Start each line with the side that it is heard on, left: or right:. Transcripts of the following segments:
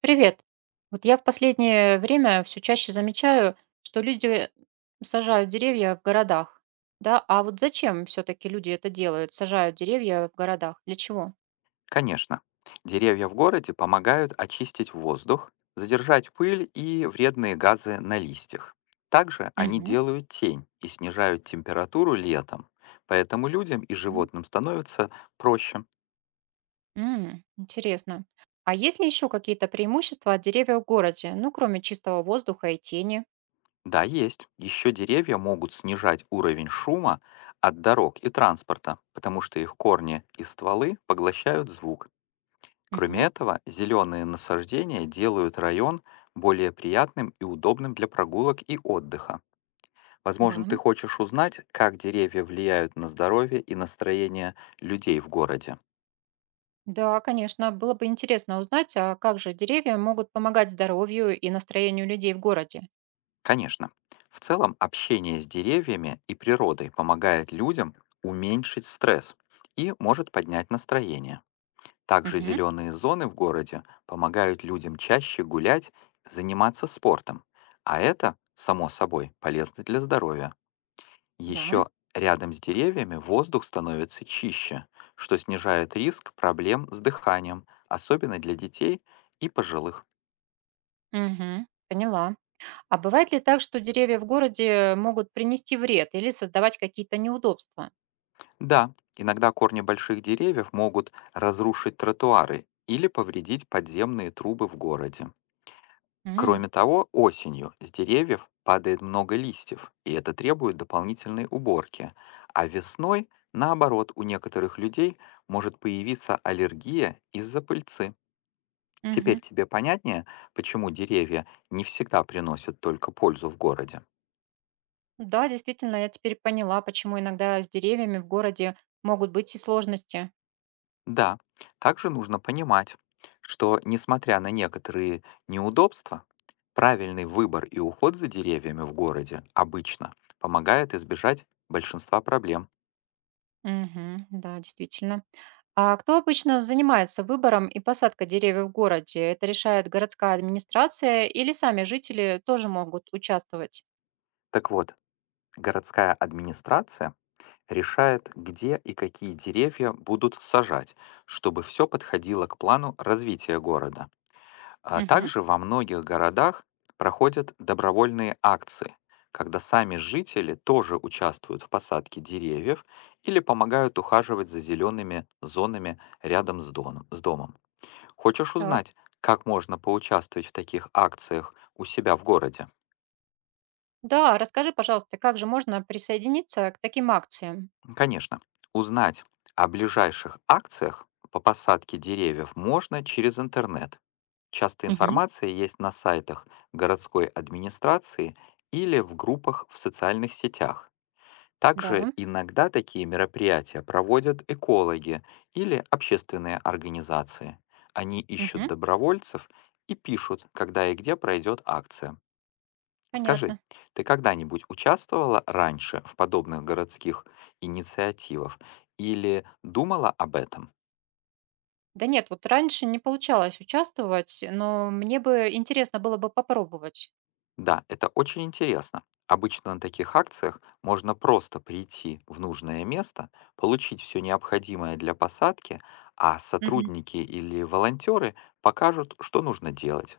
right: Привет. Вот я в последнее время все чаще замечаю, что люди сажают деревья в городах. Да, а вот зачем все-таки люди это делают? Сажают деревья в городах. Для чего?
left: Конечно. Деревья в городе помогают очистить воздух, задержать пыль и вредные газы на листьях. Также они
right: Мгм.
left: делают тень и снижают температуру летом, поэтому людям и
right: Мгм.
left: животным становится проще.
right: М, интересно. А есть ли еще какие-то преимущества от деревьев в городе? Ну, кроме чистого воздуха и тени.
left: Да, есть. Еще деревья могут снижать уровень шума от дорог и транспорта, потому что их корни и стволы поглощают звук. Кроме
right: Мгм.
left: этого, зеленые насаждения делают район более приятным и удобным для прогулок и отдыха. Возможно, ты
right: Да.
left: хочешь узнать, как деревья влияют на здоровье и настроение людей в городе?
right: Да, конечно, было бы интересно узнать, а как же деревья могут помогать здоровью и настроению людей в городе?
left: Конечно. В целом, общение с деревьями и природой помогает людям уменьшить стресс и может поднять настроение. Также
right: Мгм.
left: зеленые зоны в городе помогают людям чаще гулять, заниматься спортом, а это, само собой, полезно для здоровья.
right: Да.
left: Еще рядом с деревьями воздух становится чище, что снижает риск проблем с дыханием, особенно для детей и пожилых.
right: Мгм. Поняла. А бывает ли так, что деревья в городе могут принести вред или создавать какие-то неудобства?
left: Да, иногда корни больших деревьев могут разрушить тротуары или повредить подземные трубы в городе.
right: М,
left: Кроме того, осенью с деревьев падает много листьев, и это требует дополнительной уборки. А весной, наоборот, у некоторых людей может появиться аллергия из-за пыльцы. Теперь
right: мгм.
left: тебе понятнее, почему деревья не всегда приносят только пользу в городе?
right: Да, действительно, я теперь поняла, почему иногда с деревьями в городе могут быть и сложности.
left: Да, также нужно понимать, что, несмотря на некоторые неудобства, правильный выбор и уход за деревьями в городе обычно помогает избежать большинства проблем.
right: Мгм, да, действительно. А кто обычно занимается выбором и посадкой деревьев в городе? Это решает городская администрация или сами жители тоже могут участвовать?
left: Так вот, городская администрация решает, где и какие деревья будут сажать, чтобы все подходило к плану развития города. А
right: Мгм,
left: также во многих городах проходят добровольные акции, когда сами жители тоже участвуют в посадке деревьев или помогают ухаживать за зелеными зонами рядом с с домом. Хочешь
right: так.
left: узнать, как можно поучаствовать в таких акциях у себя в городе?
right: Да, расскажи, пожалуйста, как же можно присоединиться к таким акциям?
left: Конечно, узнать о ближайших акциях по посадке деревьев можно через интернет. Часто
right: Мгм.
left: информация есть на сайтах городской администрации или в группах в социальных сетях. Также
right: Да,
left: иногда такие мероприятия проводят экологи или общественные организации. Они ищут
right: мгм,
left: добровольцев и пишут, когда и где пройдет акция. Скажи,
right: понятно.
left: ты когда-нибудь участвовала раньше в подобных городских инициативах или думала об этом?
right: Да нет, вот раньше не получалось участвовать, но мне бы интересно было бы попробовать.
left: Да, это очень интересно. Обычно на таких акциях можно просто прийти в нужное место, получить все необходимое для посадки, а
right: Мгм.
left: сотрудники или волонтеры покажут, что нужно делать.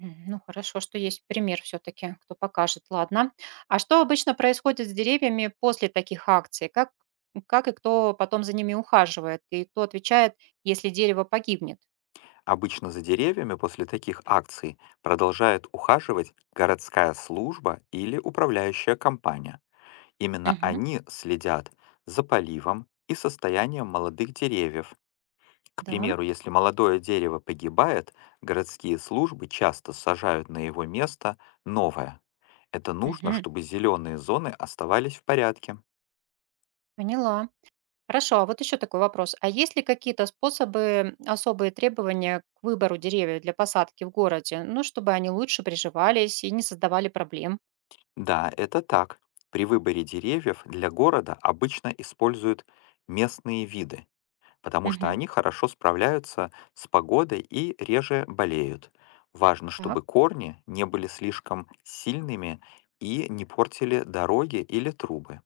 right: М, ну, хорошо, что есть пример все-таки, кто покажет, ладно. А что обычно происходит с деревьями после таких акций? Как и кто потом за ними ухаживает? И кто отвечает, если дерево погибнет?
left: Обычно за деревьями после таких акций продолжает ухаживать городская служба или управляющая компания. Именно
right: Мгм.
left: они следят за поливом и состоянием молодых деревьев. К
right: Да,
left: примеру, если молодое дерево погибает, городские службы часто сажают на его место новое. Это нужно,
right: мгм,
left: чтобы зеленые зоны оставались в порядке.
right: поняла. Хорошо, а вот еще такой вопрос. А есть ли какие-то способы, особые требования к выбору деревьев для посадки в городе? Ну, чтобы они лучше приживались и не создавали проблем.
left: Да, это так. При выборе деревьев для города обычно используют местные виды, потому что
right: Мгм.
left: они хорошо справляются с погодой и реже болеют. Важно,
right: Так,
left: чтобы корни не были слишком сильными и не портили дороги или трубы.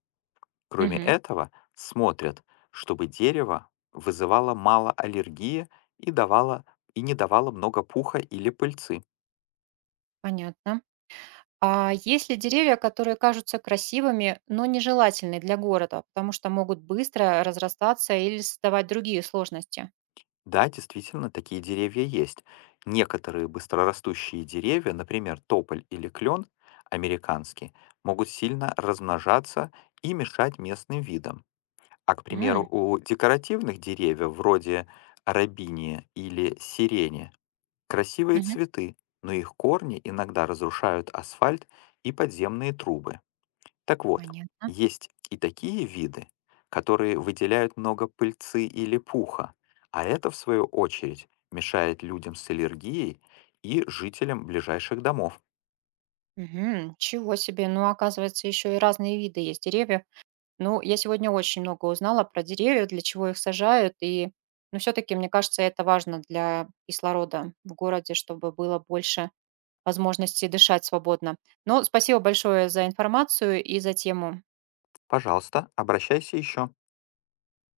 left: Кроме
right: мгм,
left: этого, смотрят, чтобы дерево вызывало мало аллергии и не давало много пуха или пыльцы.
right: понятно. А есть ли деревья, которые кажутся красивыми, но нежелательны для города, потому что могут быстро разрастаться или создавать другие сложности?
left: Да, действительно, такие деревья есть. Некоторые быстрорастущие деревья, например, тополь или клен американский, могут сильно размножаться и мешать местным видам. А, к примеру,
right: М,
left: у декоративных деревьев, вроде рабиния или сирени, красивые
right: мгм.
left: цветы, но их корни иногда разрушают асфальт и подземные трубы. Так вот,
right: Понятно.
left: есть и такие виды, которые выделяют много пыльцы или пуха, а это, в свою очередь, мешает людям с аллергией и жителям ближайших домов.
right: Мгм. Чего себе, ну, оказывается, еще и разные виды есть деревьев. Ну, я сегодня очень много узнала про деревья, для чего их сажают. И, ну, все-таки, мне кажется, это важно для кислорода в городе, чтобы было больше возможностей дышать свободно. Но спасибо большое за информацию и за тему.
left: Пожалуйста, обращайся еще.